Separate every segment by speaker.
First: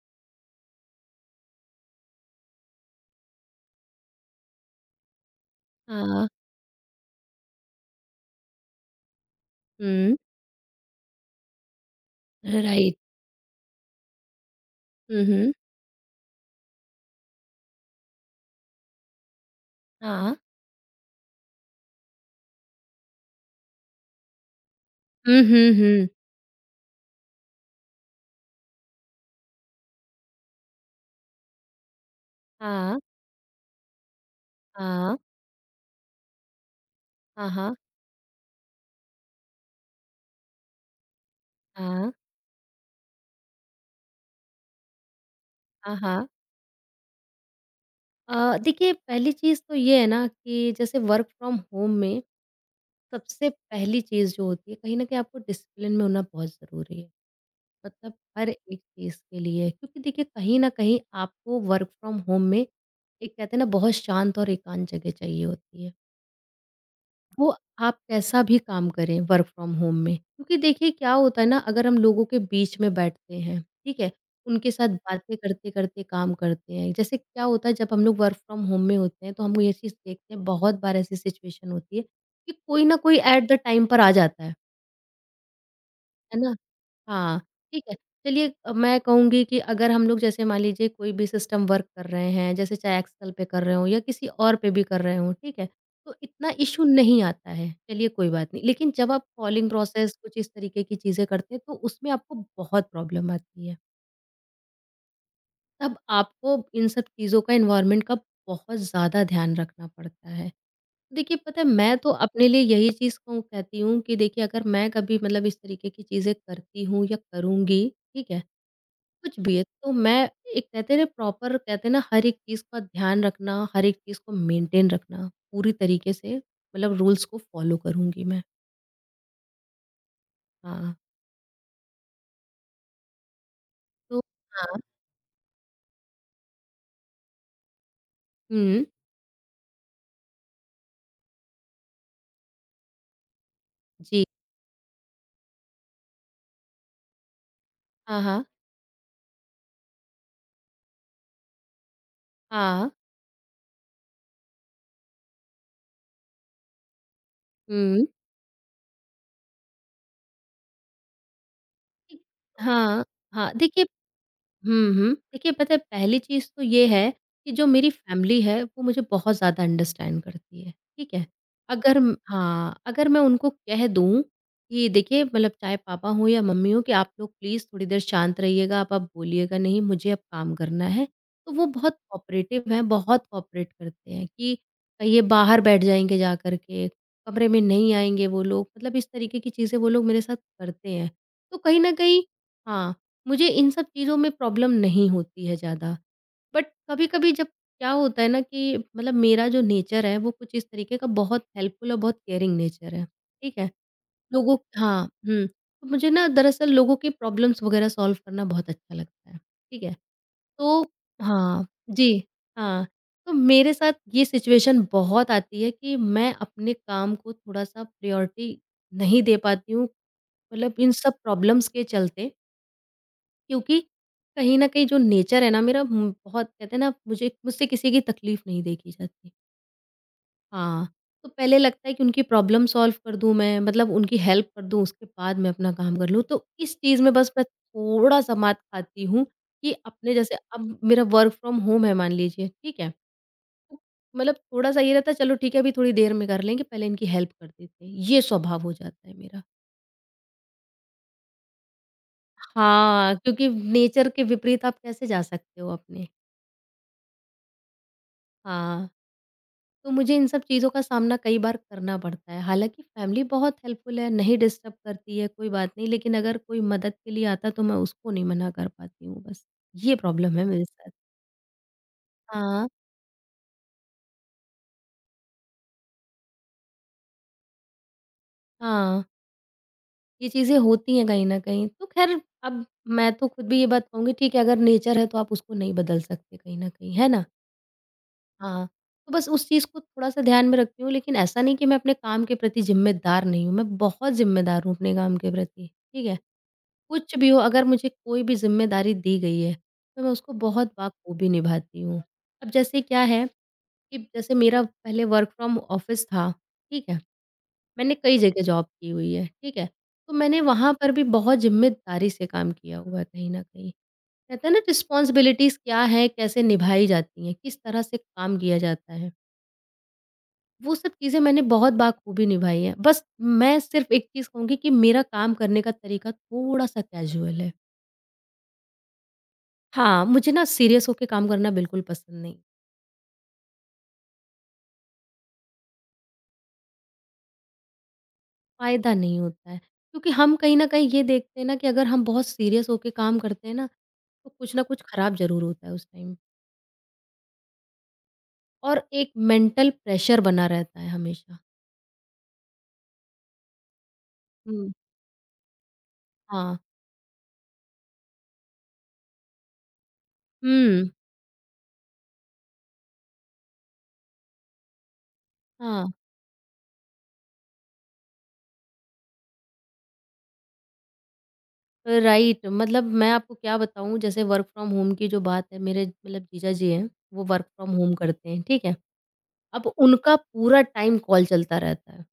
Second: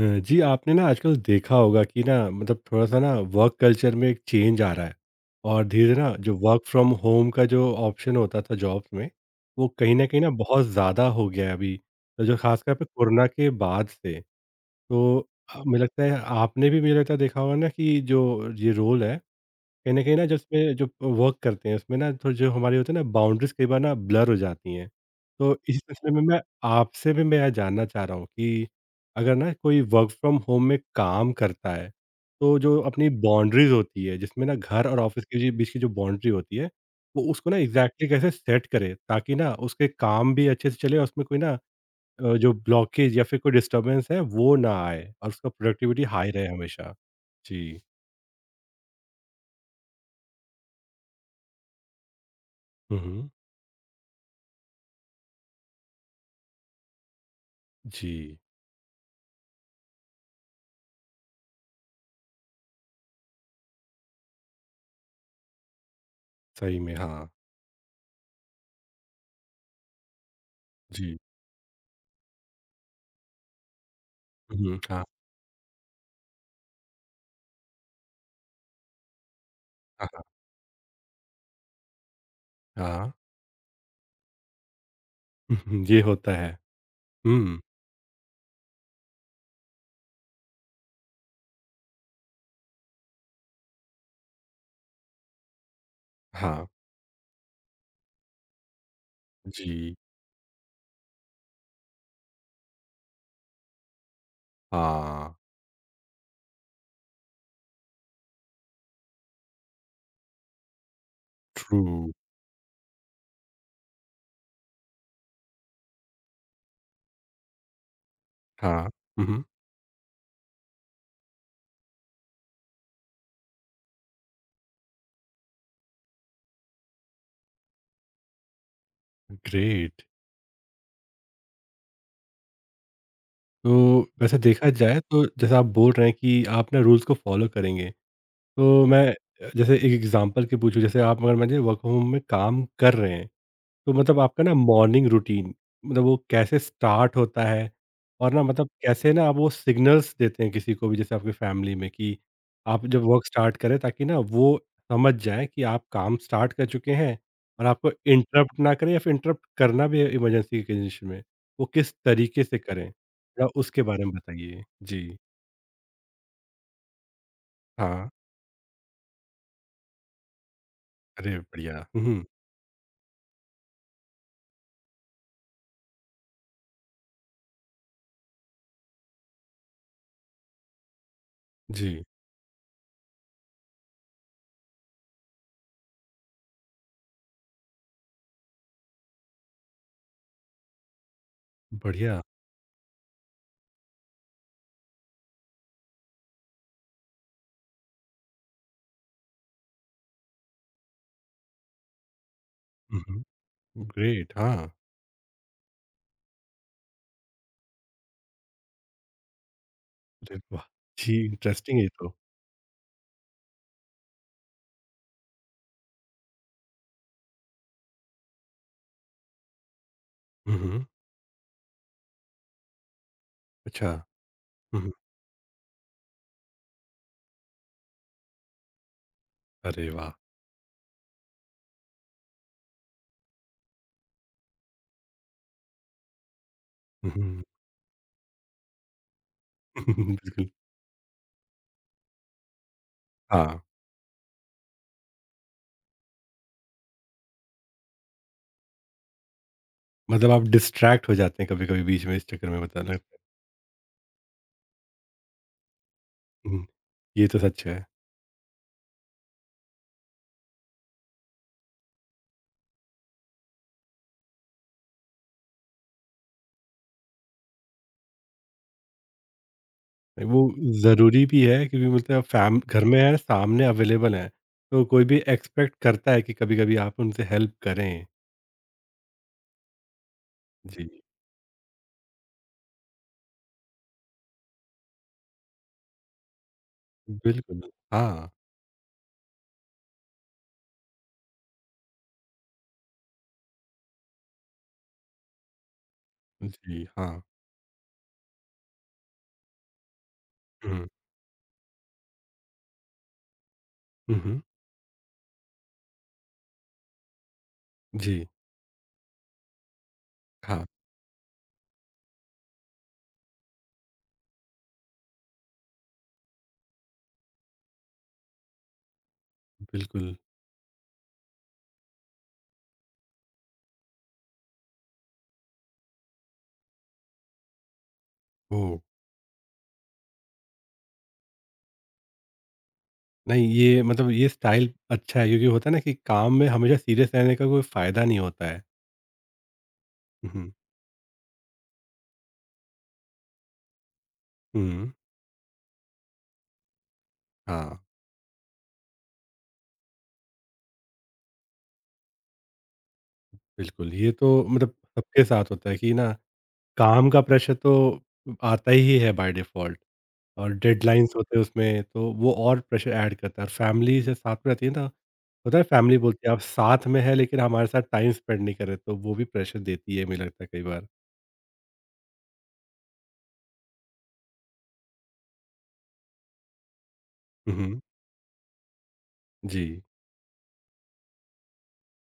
Speaker 1: जी आपने ना आजकल देखा होगा कि ना मतलब थोड़ा-सा ना वर्क कल्चर में एक चेंज आ रहा है और धीरे-धीरे ना
Speaker 2: हाँ,
Speaker 1: जो वर्क फ्रॉम होम का जो ऑप्शन होता था जॉब्स में, वो कहीं न
Speaker 2: हुँ,
Speaker 1: कहीं ना बहुत ज़्यादा हो गया है अभी। तो जो ख़ासकर पे
Speaker 2: राइट।
Speaker 1: कोरोना के बाद से, तो
Speaker 2: हुँ, हुँ,
Speaker 1: मुझे लगता है आपने भी मुझे लगता है देखा होगा ना कि जो ये रोल है कहीं न कहीं ना, जब
Speaker 2: हाँ।
Speaker 1: इसमें जो वर्क करते हैं, उसमें ना थोड़ी जो हमारी होती है ना, बाउंड्रीज़ कई बार ना ब्लर हो जाती हैं।
Speaker 2: हुँ,
Speaker 1: तो
Speaker 2: हुँ,
Speaker 1: इसी
Speaker 2: हुँ।
Speaker 1: सिलसिले में मैं आपसे भी मैं यह जानना चाह रहा हूँ कि अगर ना कोई वर्क फ्रॉम होम में काम करता है, तो जो
Speaker 2: हाँ,
Speaker 1: अपनी बाउंड्रीज़ होती है, जिसमें ना घर और
Speaker 2: हाँ,
Speaker 1: ऑफ़िस के जी बीच की जो बाउंड्री होती है, वो
Speaker 2: हाँ,
Speaker 1: उसको ना
Speaker 2: हाँ,
Speaker 1: एग्ज़ैक्टली कैसे सेट करे, ताकि ना उसके काम भी अच्छे से चले और उसमें कोई ना
Speaker 2: हाँ,
Speaker 1: जो ब्लॉकेज या फिर कोई डिस्टर्बेंस है, वो ना आए और उसका
Speaker 2: हाँ,
Speaker 1: प्रोडक्टिविटी
Speaker 2: हाँ।
Speaker 1: हाई रहे हमेशा? जी।
Speaker 2: देखिए पहली चीज़ तो ये है ना कि जैसे वर्क फ्रॉम होम में
Speaker 1: हुँ, हुँ।
Speaker 2: सबसे पहली चीज़ जो होती है कहीं न कहीं आपको डिसिप्लिन में होना बहुत ज़रूरी है। मतलब
Speaker 1: जी।
Speaker 2: हर एक चीज़ के लिए, क्योंकि देखिए कहीं न कहीं आपको वर्क फ्रॉम होम में एक कहते हैं ना बहुत शांत और एकांत जगह चाहिए होती है।
Speaker 1: सही में, हाँ।
Speaker 2: वो आप कैसा भी काम करें वर्क फ्रॉम होम में, क्योंकि देखिए क्या
Speaker 1: जी।
Speaker 2: होता है ना, अगर हम लोगों के बीच में बैठते हैं, ठीक है, उनके
Speaker 1: हुँ,
Speaker 2: साथ
Speaker 1: हाँ,
Speaker 2: बातें करते करते काम करते हैं, जैसे क्या होता है जब हम लोग वर्क फ्रॉम होम में होते हैं तो हम ये चीज़
Speaker 1: हाँ,
Speaker 2: देखते हैं, बहुत बार ऐसी सिचुएशन होती है कि कोई
Speaker 1: हाँ,
Speaker 2: ना
Speaker 1: हाँ।
Speaker 2: कोई एट द टाइम पर आ जाता है
Speaker 1: हुँ, हुँ, ये होता
Speaker 2: है
Speaker 1: है।
Speaker 2: ना? हाँ,
Speaker 1: हुँ,
Speaker 2: ठीक है। चलिए मैं कहूँगी कि अगर हम लोग जैसे मान लीजिए कोई भी सिस्टम वर्क कर रहे हैं, जैसे चाहे एक्सेल पे कर रहे हों या किसी और पे भी कर रहे हों, ठीक है? तो इतना
Speaker 1: हाँ,
Speaker 2: इश्यू नहीं आता है, चलिए कोई बात नहीं। लेकिन जब आप कॉलिंग
Speaker 1: जी,
Speaker 2: प्रोसेस कुछ इस तरीके की चीज़ें करते हैं, तो उसमें आपको बहुत प्रॉब्लम आती है।
Speaker 1: हाँ,
Speaker 2: तब आपको इन सब चीज़ों का एनवायरनमेंट का बहुत ज़्यादा ध्यान रखना पड़ता है। देखिए पता है,
Speaker 1: ट्रू,
Speaker 2: मैं तो अपने लिए यही चीज़ कहूँ कहती हूँ कि देखिए अगर मैं कभी मतलब इस तरीके की चीज़ें करती हूँ या करूँगी, ठीक है?
Speaker 1: हाँ। हुँ,
Speaker 2: कुछ
Speaker 1: हुँ,
Speaker 2: भी है। तो मैं एक कहते हैं ना प्रॉपर कहते हैं ना हर एक चीज़ का ध्यान रखना, हर एक चीज़ को मेंटेन रखना, पूरी तरीके से मतलब रूल्स को फॉलो करूँगी मैं।
Speaker 1: ग्रेट।
Speaker 2: हाँ,
Speaker 1: तो
Speaker 2: तो
Speaker 1: वैसे देखा
Speaker 2: हाँ,
Speaker 1: जाए तो जैसा आप बोल रहे हैं कि आप ना रूल्स को फ़ॉलो करेंगे,
Speaker 2: हुँ,
Speaker 1: तो मैं जैसे एक एग्ज़ाम्पल के पूछूँ, जैसे आप अगर मान लीजिए वर्क फ्रॉम होम में काम कर रहे हैं, तो मतलब
Speaker 2: जी।
Speaker 1: आपका ना मॉर्निंग रूटीन मतलब वो कैसे स्टार्ट होता है?
Speaker 2: हाँ,
Speaker 1: और ना
Speaker 2: हाँ,
Speaker 1: मतलब कैसे ना आप वो सिग्नल्स देते हैं किसी को भी जैसे आपकी फैमिली में कि आप
Speaker 2: हाँ,
Speaker 1: जब वर्क स्टार्ट करें ताकि ना वो समझ जाएँ कि आप काम स्टार्ट कर चुके हैं और आपको
Speaker 2: हुँ,
Speaker 1: इंटरप्ट ना करें या फिर इंटरप्ट करना भी है इमरजेंसी की कंडीशन में, वो किस
Speaker 2: ठीक
Speaker 1: तरीके से करें?
Speaker 2: हाँ,
Speaker 1: थोड़ा
Speaker 2: हाँ।
Speaker 1: उसके
Speaker 2: देखिए
Speaker 1: बारे में बताइए?
Speaker 2: हुँ,
Speaker 1: जी।
Speaker 2: हुँ। देखिए पता है पहली चीज़ तो ये है कि जो मेरी
Speaker 1: हाँ।
Speaker 2: फ़ैमिली है वो मुझे बहुत ज़्यादा अंडरस्टैंड करती है, ठीक है?
Speaker 1: अरे बढ़िया!
Speaker 2: अगर
Speaker 1: हुँ,
Speaker 2: म
Speaker 1: हुँ।
Speaker 2: हाँ, अगर मैं उनको कह दूँ कि देखिए मतलब चाहे पापा हों या मम्मी हों कि आप लोग प्लीज़ थोड़ी देर शांत रहिएगा, आप अब बोलिएगा नहीं, मुझे अब काम करना है। तो वो बहुत
Speaker 1: जी।
Speaker 2: कोऑपरेटिव हैं, बहुत कोऑपरेट करते हैं कि ये बाहर बैठ जाएँगे जा कर के, कमरे में नहीं आएँगे वो लोग, मतलब इस तरीके की चीज़ें वो लोग मेरे साथ करते हैं। तो कहीं न
Speaker 1: बढ़िया।
Speaker 2: कहीं हाँ। मुझे इन सब चीज़ों में प्रॉब्लम नहीं होती है ज़्यादा। बट कभी-कभी जब क्या होता है ना कि मतलब मेरा जो नेचर है वो कुछ इस तरीके का बहुत हेल्पफुल और बहुत केयरिंग नेचर
Speaker 1: हुँ,
Speaker 2: है,
Speaker 1: हुँ।
Speaker 2: ठीक है?
Speaker 1: ग्रेट!
Speaker 2: लोगों
Speaker 1: हाँ।
Speaker 2: हाँ, हुँ। तो मुझे ना दरअसल लोगों की प्रॉब्लम्स वग़ैरह सॉल्व करना बहुत अच्छा लगता है, ठीक है?
Speaker 1: अरे वाह!
Speaker 2: तो
Speaker 1: जी,
Speaker 2: हाँ,
Speaker 1: इंटरेस्टिंग है ये तो।
Speaker 2: जी, हाँ। तो मेरे साथ ये सिचुएशन बहुत आती है कि मैं अपने काम को थोड़ा-सा प्रायोरिटी नहीं दे पाती हूँ,
Speaker 1: हुँ,
Speaker 2: मतलब
Speaker 1: हुँ।
Speaker 2: इन सब प्रॉब्लम्स के चलते। क्योंकि
Speaker 1: अच्छा।
Speaker 2: कहीं न
Speaker 1: हुँ,
Speaker 2: कहीं
Speaker 1: हुँ।
Speaker 2: जो नेचर है ना मेरा, बहुत कहते हैं ना, मुझे मुझसे किसी की तकलीफ़ नहीं देखी जाती।
Speaker 1: अरे वाह!
Speaker 2: हाँ, तो पहले लगता है कि उनकी प्रॉब्लम सॉल्व कर दूँ मैं, मतलब उनकी हेल्प कर दूँ उसके बाद मैं अपना काम कर लूँ। तो इस चीज़
Speaker 1: हुँ,
Speaker 2: में बस
Speaker 1: हुँ।
Speaker 2: मैं थोड़ा-सा मात खाती हूँ कि अपने जैसे
Speaker 1: बिल्कुल,
Speaker 2: अब मेरा वर्क फ्रॉम होम है, मान लीजिए, ठीक है?
Speaker 1: हाँ,
Speaker 2: तो मतलब थोड़ा-सा ये रहता है, चलो ठीक है, अभी थोड़ी देर में कर लेंगे, पहले इनकी हेल्प कर देते हैं। ये स्वभाव हो जाता है मेरा।
Speaker 1: मतलब आप डिस्ट्रैक्ट हो जाते हैं कभी-कभी बीच में इस चक्कर में बताना।
Speaker 2: हाँ, क्योंकि नेचर के विपरीत आप कैसे जा सकते हो अपने?
Speaker 1: हुँ, ये तो सच है।
Speaker 2: हाँ। तो मुझे इन सब चीज़ों का सामना कई बार करना पड़ता है। हालाँकि फैमिली बहुत हेल्पफुल है, नहीं डिस्टर्ब करती है, कोई बात नहीं, लेकिन अगर कोई मदद के लिए आता है तो मैं उसको नहीं मना कर पाती हूँ बस। ये प्रॉब्लम
Speaker 1: वो
Speaker 2: है मेरे साथ।
Speaker 1: ज़रूरी भी है क्योंकि मतलब आप फैम
Speaker 2: हाँ,
Speaker 1: घर में है, सामने अवेलेबल हैं, तो कोई भी एक्सपेक्ट करता है कि कभी-कभी आप उनसे हेल्प करें।
Speaker 2: हाँ, ये चीज़ें
Speaker 1: जी,
Speaker 2: होती हैं कहीं न कहीं। तो ख़ैर अब मैं तो खुद भी ये बात कहूँगी, ठीक है, अगर नेचर है तो आप उसको नहीं बदल सकते कहीं न कहीं, है ना?
Speaker 1: बिल्कुल, हाँ।
Speaker 2: हाँ, तो बस उस चीज़ को थोड़ा-सा ध्यान में रखती हूँ, लेकिन ऐसा नहीं कि मैं अपने काम के प्रति ज़िम्मेदार नहीं हूँ, मैं बहुत ज़िम्मेदार हूँ अपने काम के प्रति, ठीक है?
Speaker 1: जी,
Speaker 2: कुछ
Speaker 1: हाँ।
Speaker 2: भी हो, अगर मुझे कोई भी ज़िम्मेदारी दी गई है, तो मैं उसको बहुत
Speaker 1: हुँ,
Speaker 2: बाखूबी निभाती हूँ। अब जैसे क्या है कि
Speaker 1: हुँ,
Speaker 2: जैसे
Speaker 1: हुँ।
Speaker 2: मेरा पहले वर्क फ्रॉम ऑफ़िस था, ठीक है? मैंने कई
Speaker 1: जी,
Speaker 2: जगह जॉब की हुई है, ठीक है? तो मैंने
Speaker 1: हाँ,
Speaker 2: वहाँ पर भी बहुत ज़िम्मेदारी से काम किया हुआ है कहीं न कहीं। कहते हैं ना रिस्पॉन्सिबिलिटीज़ क्या है, कैसे निभाई जाती हैं, किस तरह से काम किया जाता है,
Speaker 1: बिल्कुल।
Speaker 2: वो सब चीज़ें मैंने बहुत बाखूबी निभाई हैं। बस मैं सिर्फ़ एक चीज़ कहूँगी कि मेरा काम करने का तरीका थोड़ा-सा कैज़ुअल है।
Speaker 1: ओह!
Speaker 2: हाँ, मुझे ना सीरियस होके काम करना बिल्कुल पसंद नहीं,
Speaker 1: नहीं ये मतलब ये स्टाइल अच्छा है क्योंकि होता है ना कि काम में हमेशा सीरियस रहने का कोई फ़ायदा नहीं होता है।
Speaker 2: फ़ायदा नहीं होता है। क्योंकि
Speaker 1: हुँ,
Speaker 2: हम
Speaker 1: हुँ।
Speaker 2: कहीं न कहीं ये देखते हैं ना कि अगर हम बहुत सीरियस होके काम करते हैं ना, तो कुछ ना कुछ
Speaker 1: हुँ।
Speaker 2: खराब ज़रूर होता है उस टाइम,
Speaker 1: हाँ,
Speaker 2: और एक मेंटल प्रेशर बना रहता है हमेशा।
Speaker 1: बिल्कुल, ये तो
Speaker 2: हुँ।
Speaker 1: मतलब सबके साथ होता है कि ना
Speaker 2: हाँ।
Speaker 1: काम का प्रेशर तो आता ही है बाय डिफ़ॉल्ट और
Speaker 2: हुँ,
Speaker 1: डेडलाइन्स होते हैं उसमें तो वो और प्रेशर ऐड करता है और फैमिली से साथ में रहती है ना, होता है
Speaker 2: हाँ,
Speaker 1: फैमिली बोलती है आप साथ में हैं लेकिन हमारे साथ टाइम स्पेंड नहीं कर रहे तो वो भी प्रेशर देती है मुझे लगता है कई बार।
Speaker 2: राइट, मतलब मैं आपको क्या बताऊँ, जैसे वर्क फ्रॉम होम की जो बात है, मेरे मतलब जीजा जी हैं, वो वर्क
Speaker 1: हुँ,
Speaker 2: फ्रॉम
Speaker 1: हुँ।
Speaker 2: होम करते हैं, ठीक है?
Speaker 1: जी।
Speaker 2: अब उनका पूरा टाइम कॉल चलता रहता है।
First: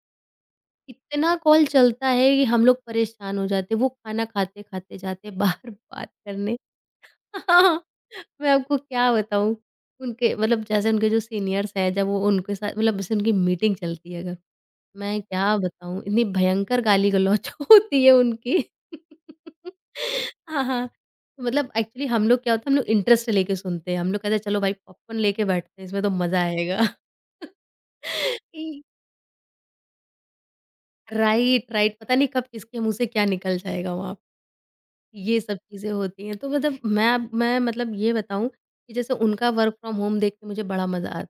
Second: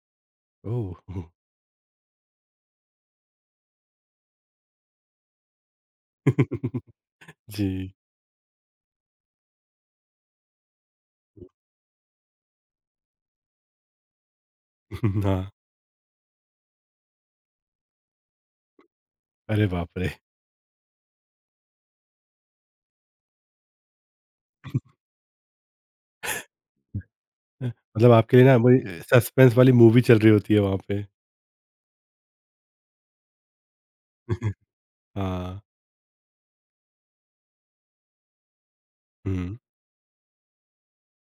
Speaker 1: ओह!
Speaker 2: इतना कॉल चलता है कि हम लोग परेशान हो जाते हैं, वो खाना खाते-खाते जाते हैं बाहर बात करने। हाँ,
Speaker 1: जी।
Speaker 2: मैं आपको क्या बताऊँ, उनके मतलब जैसे उनके जो सीनियर्स हैं, जब वो उनके साथ मतलब जैसे उनकी मीटिंग चलती है अगर, मैं
Speaker 1: हाँ।
Speaker 2: क्या बताऊँ, इतनी भयंकर गाली-गलौच होती है उनकी।
Speaker 1: अरे बाप रे!
Speaker 2: हाँ, हाँ, तो मतलब एक्चुअली हम लोग क्या होता है, हम लोग इंटरेस्ट लेके सुनते हैं, हम लोग कहते हैं, "चलो भाई, पॉपकॉर्न लेके बैठते हैं, इसमें तो मज़ा आएगा।"
Speaker 1: मतलब आपके लिए ना
Speaker 2: ई
Speaker 1: वही सस्पेंस वाली मूवी चल रही होती है वहाँ पे।
Speaker 2: राइट, राइट, पता नहीं कब किसके मुँह से क्या निकल जाएगा वहाँ, ये सब
Speaker 1: हाँ।
Speaker 2: चीज़ें होती हैं। तो मतलब मैं मतलब ये बताऊँ कि जैसे उनका
Speaker 1: हुँ।
Speaker 2: वर्क फ्रॉम होम देख के मुझे बड़ा मज़ा आता है।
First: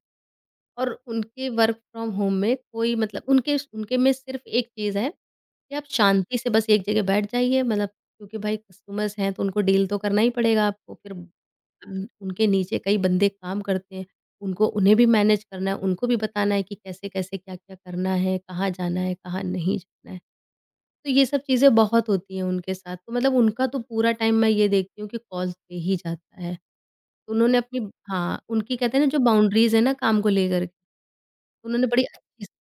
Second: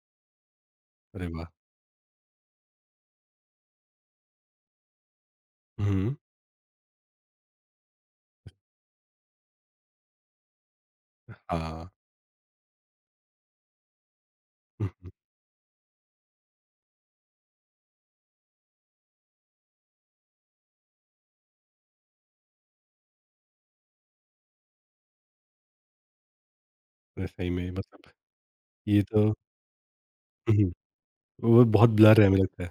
Speaker 2: और
Speaker 1: अरे वाह!
Speaker 2: उनके वर्क फ्रॉम होम में कोई मतलब उनके उनके में सिर्फ़ एक चीज़ है कि आप
Speaker 1: हुँ।
Speaker 2: शांति से बस एक जगह बैठ जाइए, मतलब क्योंकि भाई कस्टमर्स हैं तो उनको डील तो करना ही पड़ेगा आपको। फिर
Speaker 1: हाँ।
Speaker 2: उन उनके नीचे कई बंदे काम करते हैं। उनको उन्हें भी
Speaker 1: हुँ,
Speaker 2: मैनेज करना है, उनको भी बताना है कि कैसे-कैसे, क्या-क्या करना है, कहाँ जाना है, कहाँ नहीं जाना है। तो ये सब चीज़ें बहुत होती हैं उनके साथ, तो मतलब उनका तो पूरा टाइम मैं ये देखती हूँ कि कॉल्स पे ही जाता है।
Speaker 1: हुँ।
Speaker 2: तो
Speaker 1: सही
Speaker 2: उन्होंने
Speaker 1: में
Speaker 2: अपनी
Speaker 1: मतलब
Speaker 2: हाँ, उनकी कहते
Speaker 1: ये
Speaker 2: हैं ना जो
Speaker 1: तो
Speaker 2: बाउंड्रीज़ है ना काम को
Speaker 1: हुँ,
Speaker 2: लेकर के,
Speaker 1: हुँ, वो
Speaker 2: उन्होंने
Speaker 1: बहुत
Speaker 2: बड़ी
Speaker 1: ब्लर है हमें
Speaker 2: अच्छी
Speaker 1: लगता है।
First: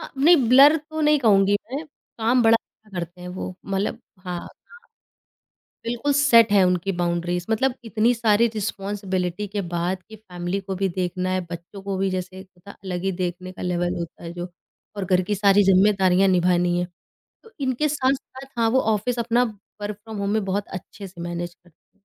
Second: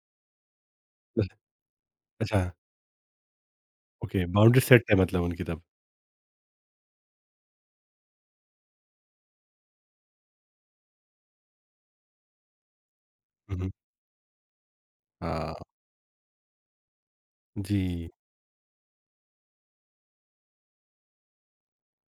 Speaker 2: हाँ, नहीं ब्लर तो नहीं कहूँगी मैं, काम
Speaker 1: अच्छा,
Speaker 2: बड़ा अच्छा करते हैं वो, मतलब
Speaker 1: ओके
Speaker 2: हाँ, हाँ,
Speaker 1: बाउंड्री सेट है मतलब उनकी तब।
Speaker 2: बिल्कुल सेट है उनकी बाउंड्रीज़, मतलब इतनी सारी रिस्पॉन्सिबिलिटी के बाद कि फैमिली को भी देखना है, बच्चों को भी, जैसे एक होता है अलग ही देखने
Speaker 1: हुँ,
Speaker 2: का
Speaker 1: हुँ।
Speaker 2: लेवल होता है जो, और घर की
Speaker 1: हाँ,
Speaker 2: सारी ज़िम्मेदारियाँ निभानी है। तो इनके
Speaker 1: जी,
Speaker 2: साथ-साथ हाँ, वो ऑफ़िस अपना वर्क फ्रॉम होम में बहुत अच्छे से मैनेज करती हैं।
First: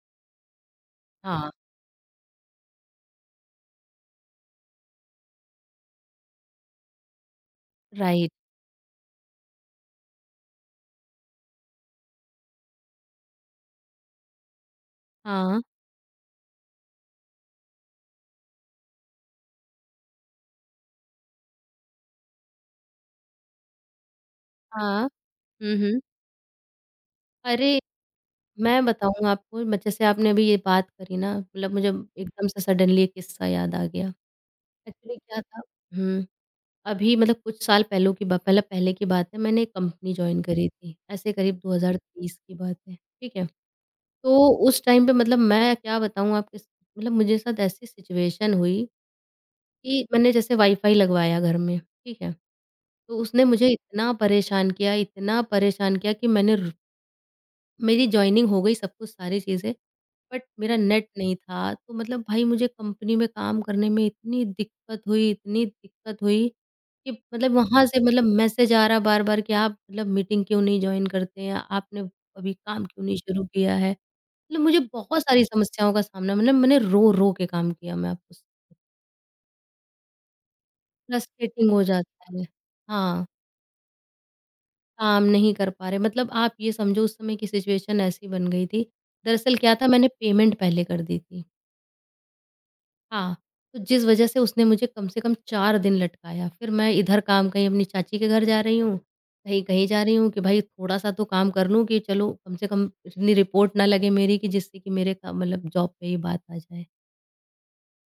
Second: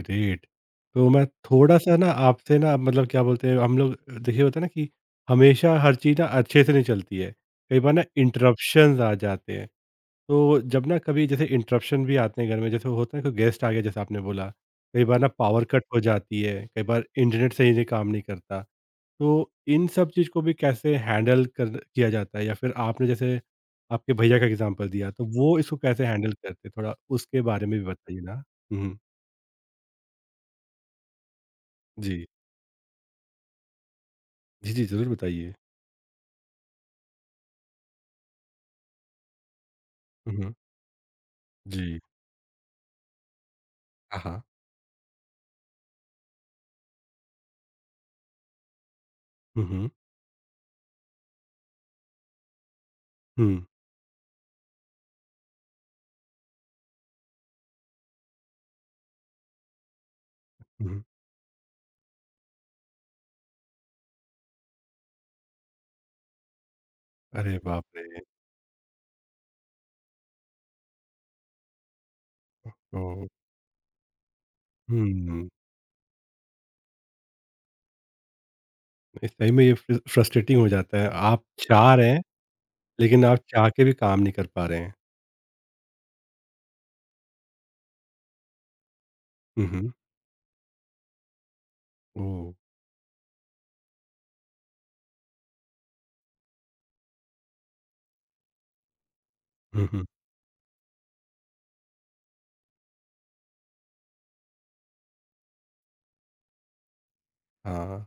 Speaker 1: ग्रेट। तो मैं
Speaker 2: हाँ,
Speaker 1: थोड़ा-सा ना आपसे ना मतलब क्या बोलते हैं हम लोग देखिए होता है ना कि हमेशा हर चीज़ ना अच्छे से नहीं चलती है। कई बार ना
Speaker 2: राइट।
Speaker 1: इंटरप्शंस आ जाते हैं। तो जब ना कभी जैसे इंटरप्शन भी आते हैं घर में, जैसे होता है कोई गेस्ट आ गया जैसे आपने बोला, कई बार ना
Speaker 2: हाँ,
Speaker 1: पावर कट हो जाती है, कई बार इंटरनेट सही से काम नहीं करता। तो इन सब चीज़ को भी कैसे हैंडल कर किया जाता है या फिर आपने जैसे आपके भैया का एग्ज़ाम्पल
Speaker 2: हाँ।
Speaker 1: दिया तो वो
Speaker 2: हुँ,
Speaker 1: इसको
Speaker 2: हुँ।
Speaker 1: कैसे हैंडल करते हैं? थोड़ा उसके बारे
Speaker 2: अरे!
Speaker 1: में भी बताइए ना?
Speaker 2: मैं
Speaker 1: हुँ,
Speaker 2: बताऊँ आपको म जैसे आपने अभी ये बात करी ना, मतलब मुझे
Speaker 1: जी।
Speaker 2: एकदम से सडनली एक किस्सा याद आ गया।
Speaker 1: जी, जी, ज़रूर
Speaker 2: एक्चुअली क्या
Speaker 1: बताइए।
Speaker 2: था, हुँ, अभी मतलब कुछ साल पहलों की बा मतलब पहले की बात है, मैंने एक कंपनी
Speaker 1: हुँ,
Speaker 2: जॉइन
Speaker 1: हुँ।
Speaker 2: करी थी। ऐसे करीब
Speaker 1: जी।
Speaker 2: 2023 की बात है, ठीक है?
Speaker 1: हाँ, हाँ।
Speaker 2: तो उस टाइम पे मतलब मैं क्या बताऊँ, आपके स मतलब मुझे साथ ऐसी सिचुएशन हुई
Speaker 1: हुँ, हुँ।
Speaker 2: कि मैंने जैसे वाईफ़ाई लगवाया घर में, ठीक है? तो उसने
Speaker 1: हुँ,
Speaker 2: मुझे इतना परेशान किया कि मैंने र मेरी जॉइनिंग हो गई सब कुछ सारी चीज़ें, बट मेरा
Speaker 1: हुँ।
Speaker 2: नेट नहीं था। तो मतलब भाई मुझे कंपनी में काम करने में इतनी दिक्कत हुई कि मतलब
Speaker 1: अरे बाप
Speaker 2: वहाँ से
Speaker 1: रे!
Speaker 2: मतलब मैसेज आ रहा बार-बार कि आप मतलब मीटिंग क्यों नहीं जॉइन करते हैं? आपने अभी काम क्यों नहीं
Speaker 1: ओह!
Speaker 2: शुरू किया है? मतलब मुझे बहुत सारी
Speaker 1: हुँ,
Speaker 2: समस्याओं का सामना मतलब मैंने रो-रो के काम किया मैं आपको
Speaker 1: ये सही में ये फ्र फ्रस्ट्रेटिंग हो जाता है। आप
Speaker 2: फ्रस्ट्रेटिंग हो
Speaker 1: चाह रहे हैं,
Speaker 2: जाता है।
Speaker 1: लेकिन
Speaker 2: हाँ।
Speaker 1: आप चाह के भी काम नहीं कर पा रहे हैं।
Speaker 2: काम नहीं कर पा रहे मतलब आप ये समझो उस समय की सिचुएशन ऐसी बन गई थी। दरअसल
Speaker 1: हुँ,
Speaker 2: क्या था
Speaker 1: हुँ।
Speaker 2: मैंने पेमेंट पहले कर दी थी।
Speaker 1: ओह!
Speaker 2: हाँ, तो जिस वज़ह से उसने मुझे कम से कम 4 दिन लटकाया। फिर मैं इधर काम कहीं अपनी चाची के घर जा रही हूँ, कहीं
Speaker 1: हुँ,
Speaker 2: कहीं जा
Speaker 1: हुँ।
Speaker 2: रही हूँ कि भाई थोड़ा-सा तो काम कर लूँ कि चलो कम से कम इतनी रिपोर्ट ना लगे मेरी कि जिससे कि मेरे का मतलब जॉब पे ही बात आ जाए।
Speaker 1: हाँ,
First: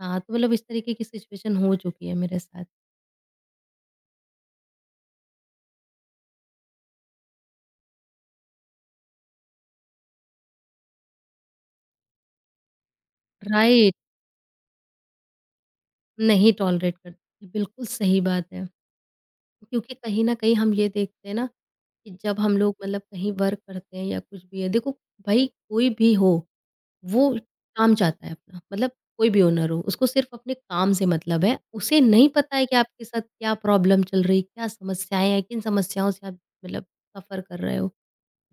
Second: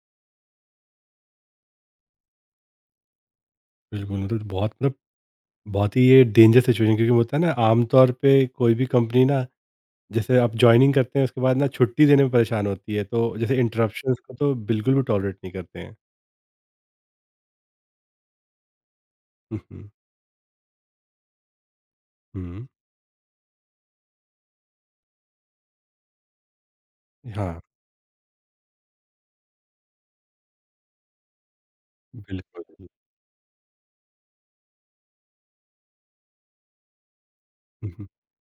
Speaker 2: हाँ, तो मतलब इस तरीके की सिचुएशन हो चुकी है मेरे साथ।
Speaker 1: बिल्कुल मतलब बहुत ही ये डेंजर सिचुएशन क्योंकि होता है ना आमतौर पे कोई भी कंपनी ना जैसे आप जॉइनिंग करते हैं उसके बाद ना छुट्टी देने में परेशान होती है तो जैसे
Speaker 2: राइट,
Speaker 1: इंटरप्शंस को तो बिल्कुल भी टॉलरेट नहीं करते हैं।
Speaker 2: नहीं टॉलरेट करती। बिल्कुल सही बात है।
Speaker 1: हुँ, हुँ,
Speaker 2: क्योंकि कहीं न कहीं हम ये देखते हैं ना, कि जब हम
Speaker 1: हुँ।
Speaker 2: लोग मतलब कहीं वर्क करते हैं या कुछ भी है, देखो भाई कोई भी हो, वो
Speaker 1: हाँ,
Speaker 2: काम चाहता है अपना, मतलब कोई भी ओनर हो, उसको सिर्फ़ अपने काम से मतलब है। उसे नहीं पता है
Speaker 1: बिल्कुल।
Speaker 2: कि आपके साथ क्या प्रॉब्लम चल रही, क्या समस्याएँ हैं, किन समस्याओं से आप मतलब सफ़र कर रहे
Speaker 1: हुँ,
Speaker 2: हो,
Speaker 1: हुँ।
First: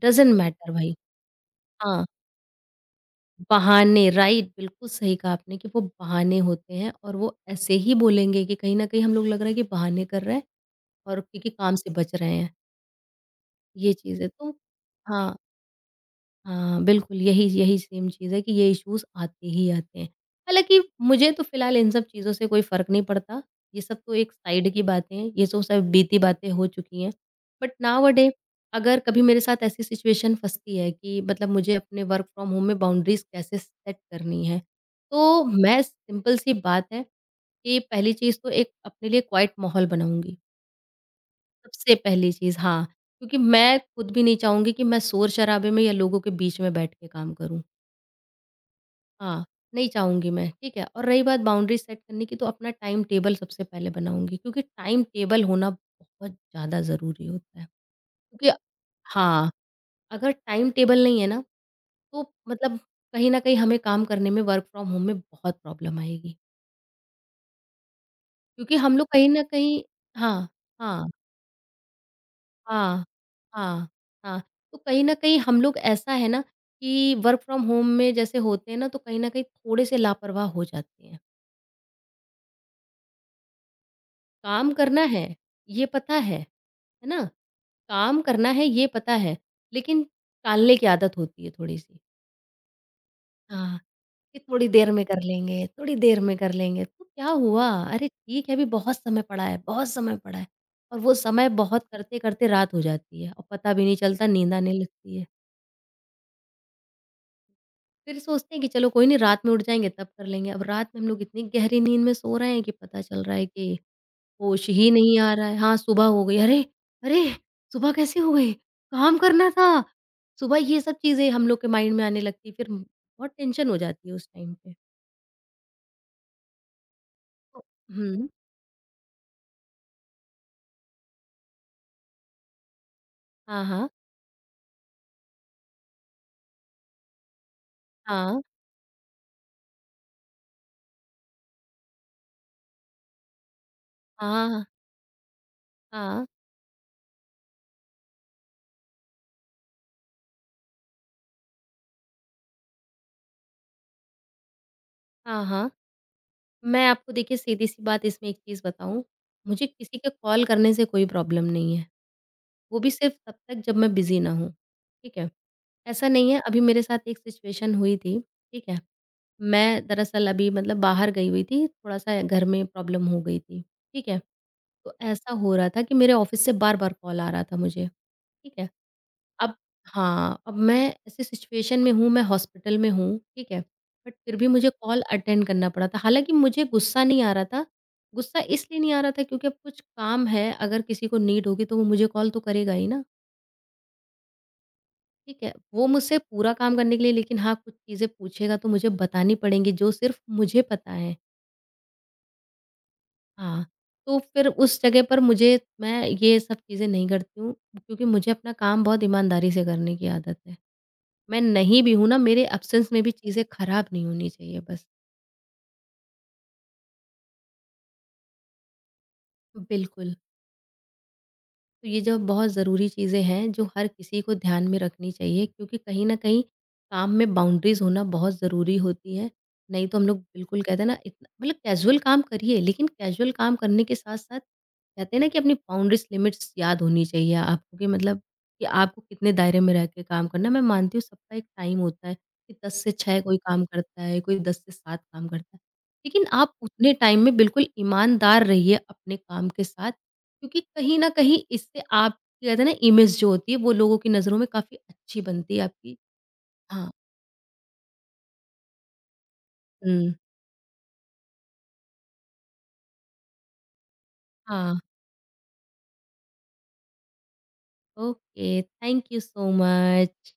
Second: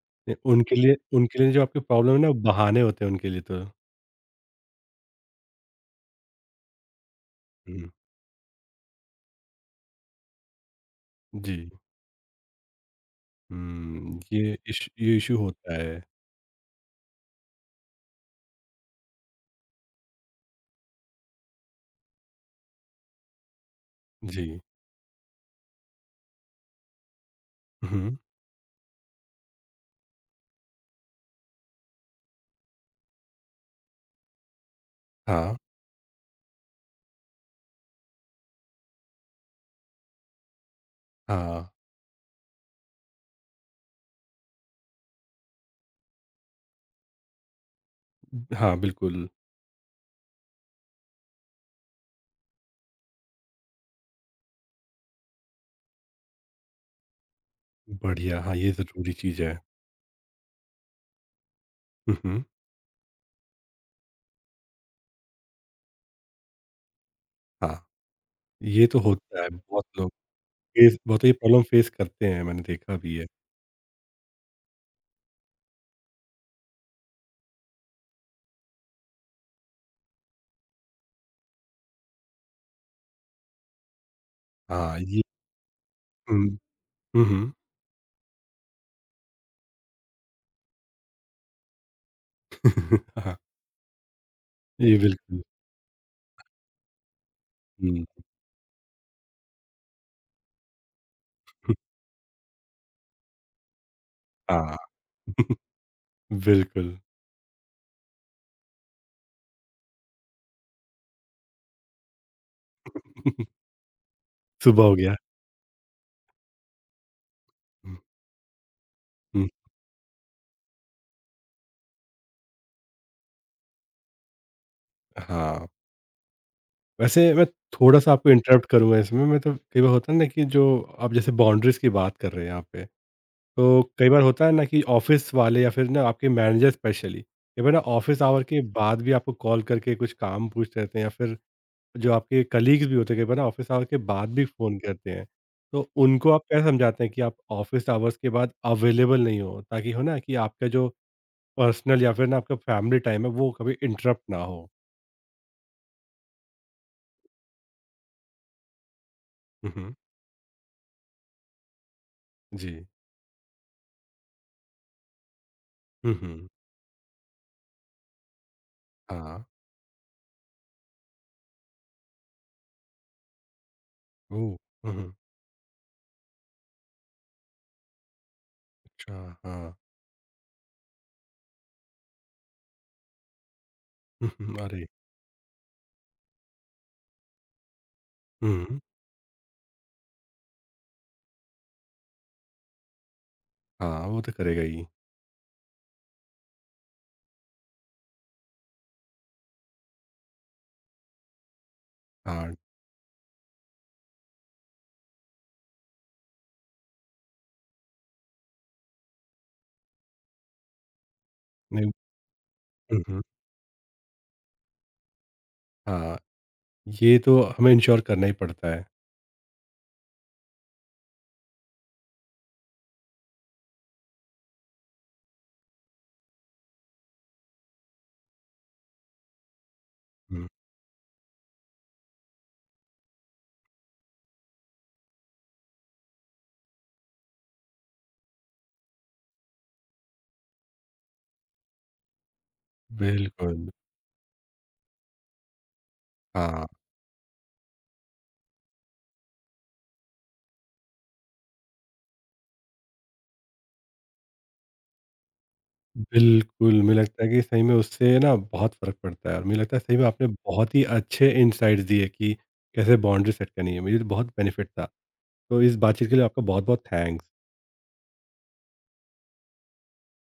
Speaker 2: डज़न्ट
Speaker 1: नहीं,
Speaker 2: मैटर भाई।
Speaker 1: उनके लिए जो आपकी
Speaker 2: हाँ,
Speaker 1: प्रॉब्लम है ना बहाने होते हैं उनके लिए तो।
Speaker 2: बहाने राइट, बिल्कुल सही कहा आपने कि वो बहाने होते हैं और वो ऐसे
Speaker 1: हुँ,
Speaker 2: ही बोलेंगे कि कहीं न कहीं हम लोग लग रहा है कि बहाने कर रहे हैं और क्योंकि
Speaker 1: जी।
Speaker 2: काम से बच रहे हैं। ये
Speaker 1: हुँ,
Speaker 2: चीज़ है तो
Speaker 1: ये इश्यू
Speaker 2: हाँ,
Speaker 1: होता है।
Speaker 2: हाँ, बिल्कुल यही यही सेम चीज़ है कि ये इश्यूज़ आते ही आते हैं। हालाँकि मुझे तो फ़िलहाल इन सब चीज़ों से कोई फ़र्क नहीं पड़ता, ये सब तो एक
Speaker 1: जी।
Speaker 2: साइड की बातें हैं, ये तो सब बीती बातें हो चुकी हैं। बट नाउ अ
Speaker 1: हुँ,
Speaker 2: डे अगर कभी मेरे साथ ऐसी सिचुएशन फँसती है कि मतलब मुझे अपने वर्क फ्रॉम होम में बाउंड्रीज़ कैसे सेट करनी है, तो
Speaker 1: हाँ,
Speaker 2: मैं सिंपल सी बात है कि पहली चीज़ तो एक अपने लिए क्वाइट माहौल बनाऊँगी।
Speaker 1: हाँ।
Speaker 2: सबसे पहली चीज़ हाँ, क्योंकि मैं खुद भी नहीं चाहूँगी कि मैं शोर-शराबे में या लोगों के बीच में बैठ के काम करूँ।
Speaker 1: हाँ, बिल्कुल।
Speaker 2: हाँ, नहीं चाहूँगी मैं, ठीक है? और रही बात बाउंड्री सेट करने की तो अपना टाइम टेबल सबसे पहले बनाऊँगी क्योंकि टाइम टेबल होना बहुत ज़्यादा ज़रूरी होता है।
Speaker 1: बढ़िया, हाँ,
Speaker 2: क्योंकि
Speaker 1: ये ज़रूरी चीज़
Speaker 2: हाँ,
Speaker 1: है।
Speaker 2: अगर टाइम टेबल नहीं है ना,
Speaker 1: हुँ,
Speaker 2: तो
Speaker 1: हुँ।
Speaker 2: मतलब कहीं न कहीं हमें काम करने में वर्क फ्रॉम होम में बहुत प्रॉब्लम आएगी।
Speaker 1: हाँ,
Speaker 2: क्योंकि
Speaker 1: ये
Speaker 2: हम
Speaker 1: तो
Speaker 2: लोग कहीं
Speaker 1: होता
Speaker 2: न
Speaker 1: है
Speaker 2: कहीं
Speaker 1: बहुत लोग
Speaker 2: हाँ,
Speaker 1: फेस
Speaker 2: हाँ।
Speaker 1: बहुत ये प्रॉब्लम फेस करते हैं, मैंने देखा
Speaker 2: हाँ,
Speaker 1: भी है।
Speaker 2: हाँ, हाँ। तो कहीं न कहीं हम लोग ऐसा है ना कि वर्क फ्रॉम होम में जैसे होते हैं ना तो कहीं न कहीं थोड़े-से लापरवाह हो जाते हैं। काम
Speaker 1: हाँ,
Speaker 2: करना
Speaker 1: ये
Speaker 2: है, ये पता
Speaker 1: हुँ,
Speaker 2: है ना?
Speaker 1: हुँ, हुँ।
Speaker 2: काम करना है ये पता है, लेकिन टालने की आदत होती है थोड़ी-सी।
Speaker 1: हाँ,
Speaker 2: हाँ, कि थोड़ी देर
Speaker 1: ये
Speaker 2: में कर
Speaker 1: बिल्कुल।
Speaker 2: लेंगे, थोड़ी देर में कर लेंगे। तो क्या हुआ?
Speaker 1: हुँ,
Speaker 2: अरे ठीक है अभी बहुत समय पड़ा है, बहुत समय पड़ा है और वो समय बहुत करते-करते रात हो जाती है और पता भी नहीं चलता, नींद आने
Speaker 1: हाँ,
Speaker 2: लगती है।
Speaker 1: बिल्कुल।
Speaker 2: फिर सोचते हैं कि चलो कोई नहीं रात में उठ जाएँगे तब कर लेंगे। अब रात में हम लोग इतनी गहरी नींद में सो रहे हैं कि पता चल रहा है कि होश
Speaker 1: सुबह
Speaker 2: ही
Speaker 1: हो गया।
Speaker 2: नहीं आ रहा है। हाँ, सुबह हो गई अरे! अरे! सुबह
Speaker 1: हुँ,
Speaker 2: कैसे हो गई? काम
Speaker 1: हुँ,
Speaker 2: करना था। सुबह ये सब चीज़ें हम लोग के माइंड में आने लगती है फिर बहुत टेंशन हो जाती है उस टाइम पे।
Speaker 1: हाँ। वैसे मैं
Speaker 2: तो
Speaker 1: थोड़ा-सा
Speaker 2: हुँ।
Speaker 1: आपको इंटरप्ट करूँगा इसमें, मतलब कई बार होता है ना कि जो आप जैसे बाउंड्रीज़ की बात कर रहे हैं यहाँ पे,
Speaker 2: हाँ,
Speaker 1: तो
Speaker 2: हाँ।
Speaker 1: कई बार होता है ना कि ऑफ़िस वाले या फिर ना आपके मैनेजर स्पेशली, कई बार ना ऑफ़िस
Speaker 2: हाँ,
Speaker 1: आवर के बाद भी आपको कॉल करके कुछ काम पूछ रहे थे या फिर जो आपके कलीग्स भी होते हैं कई बार ना ऑफ़िस आवर के बाद भी
Speaker 2: हाँ,
Speaker 1: फ़ोन करते हैं, तो
Speaker 2: हाँ,
Speaker 1: उनको आप क्या समझाते हैं कि आप ऑफ़िस आवर्स के बाद अवेलेबल नहीं हो? ताकि हो ना कि आपका जो पर्सनल या फिर ना आपका फैमिली टाइम है वो कभी इंटरप्ट ना हो?
Speaker 2: हाँ, हाँ। मैं आपको देखिए सीधी-सी बात इसमें एक चीज़ बताऊँ, मुझे
Speaker 1: हुँ, हुँ।
Speaker 2: किसी के कॉल करने से कोई प्रॉब्लम नहीं है। वो
Speaker 1: जी।
Speaker 2: भी सिर्फ़ तब तक जब मैं बिज़ी ना हूँ। ठीक है? ऐसा
Speaker 1: हुँ,
Speaker 2: नहीं है,
Speaker 1: हुँ।
Speaker 2: अभी मेरे साथ एक सिचुएशन हुई थी, ठीक है?
Speaker 1: हाँ।
Speaker 2: मैं दरअसल अभी मतलब बाहर गई हुई थी, थोड़ा-सा घर में प्रॉब्लम हो गई थी, ठीक है?
Speaker 1: ओह! हुँ,
Speaker 2: तो
Speaker 1: हुँ।
Speaker 2: ऐसा हो रहा था कि मेरे ऑफ़िस से बार-बार कॉल आ रहा था मुझे, ठीक है?
Speaker 1: अच्छा,
Speaker 2: अब
Speaker 1: हाँ।
Speaker 2: हाँ, अब मैं ऐसी सिचुएशन में हूँ, मैं हॉस्पिटल में हूँ, ठीक है? बट
Speaker 1: हुँ,
Speaker 2: फिर भी
Speaker 1: हुँ,
Speaker 2: मुझे
Speaker 1: अरे!
Speaker 2: कॉल अटेंड करना पड़ा था, हालाँकि मुझे गुस्सा नहीं आ रहा था, गुस्सा
Speaker 1: हुँ।
Speaker 2: इसलिए नहीं आ रहा था क्योंकि अब कुछ काम है, अगर किसी को नीड होगी तो वो मुझे कॉल तो करेगा ही ना।
Speaker 1: हाँ, वो तो करेगा ही।
Speaker 2: ठीक है, वो मुझसे पूरा काम करने के लिए लेकिन हाँ, कुछ चीज़ें पूछेगा तो मुझे बतानी पड़ेंगी जो सिर्फ़ मुझे पता है।
Speaker 1: हाँ,
Speaker 2: हाँ, तो फिर उस जगह पर मुझे मैं ये सब चीज़ें नहीं करती हूँ क्योंकि मुझे अपना काम बहुत ईमानदारी से करने की आदत है। मैं नहीं
Speaker 1: नहीं
Speaker 2: भी हूँ ना, मेरे एब्सेंस
Speaker 1: हुँ,
Speaker 2: में भी
Speaker 1: हुँ।
Speaker 2: चीज़ें खराब नहीं होनी चाहिए बस।
Speaker 1: हाँ, ये तो हमें इंश्योर करना ही पड़ता है।
Speaker 2: बिल्कुल। तो ये जो बहुत ज़रूरी चीज़ें हैं जो हर किसी को ध्यान में रखनी चाहिए क्योंकि कहीं न कहीं काम में बाउंड्रीज़ होना बहुत ज़रूरी होती है। नहीं तो हम लोग
Speaker 1: हुँ,
Speaker 2: बिल्कुल कहते हैं ना इतना मतलब कैज़ुअल काम करिए लेकिन कैज़ुअल काम करने के साथ-साथ कहते हैं ना कि अपनी बाउंड्रीज़ लिमिट्स याद होनी चाहिए आपको कि मतलब कि आपको कितने दायरे में रह के काम करना है। मैं मानती हूँ सबका एक टाइम होता है कि 10 से 6 कोई काम
Speaker 1: बिल्कुल।
Speaker 2: करता है, कोई 10 से 7 काम करता है। लेकिन आप
Speaker 1: हाँ।
Speaker 2: उतने टाइम में बिल्कुल ईमानदार रहिए अपने काम के साथ क्योंकि कहीं न कहीं इससे आप कहते हैं ना इमेज जो होती है वो लोगों की नज़रों में काफ़ी अच्छी बनती है आपकी।
Speaker 1: बिल्कुल,
Speaker 2: हाँ।
Speaker 1: मुझे लगता है कि सही में उससे ना बहुत फ़र्क पड़ता है और मुझे लगता है सही में
Speaker 2: हुँ।
Speaker 1: आपने बहुत ही अच्छे इनसाइट्स दिए कि कैसे बाउंड्री सेट करनी है, मुझे तो बहुत बेनिफिट
Speaker 2: हाँ,
Speaker 1: था। तो इस बातचीत के लिए आपका बहुत-बहुत thanks.
Speaker 2: Okay, thank you so much.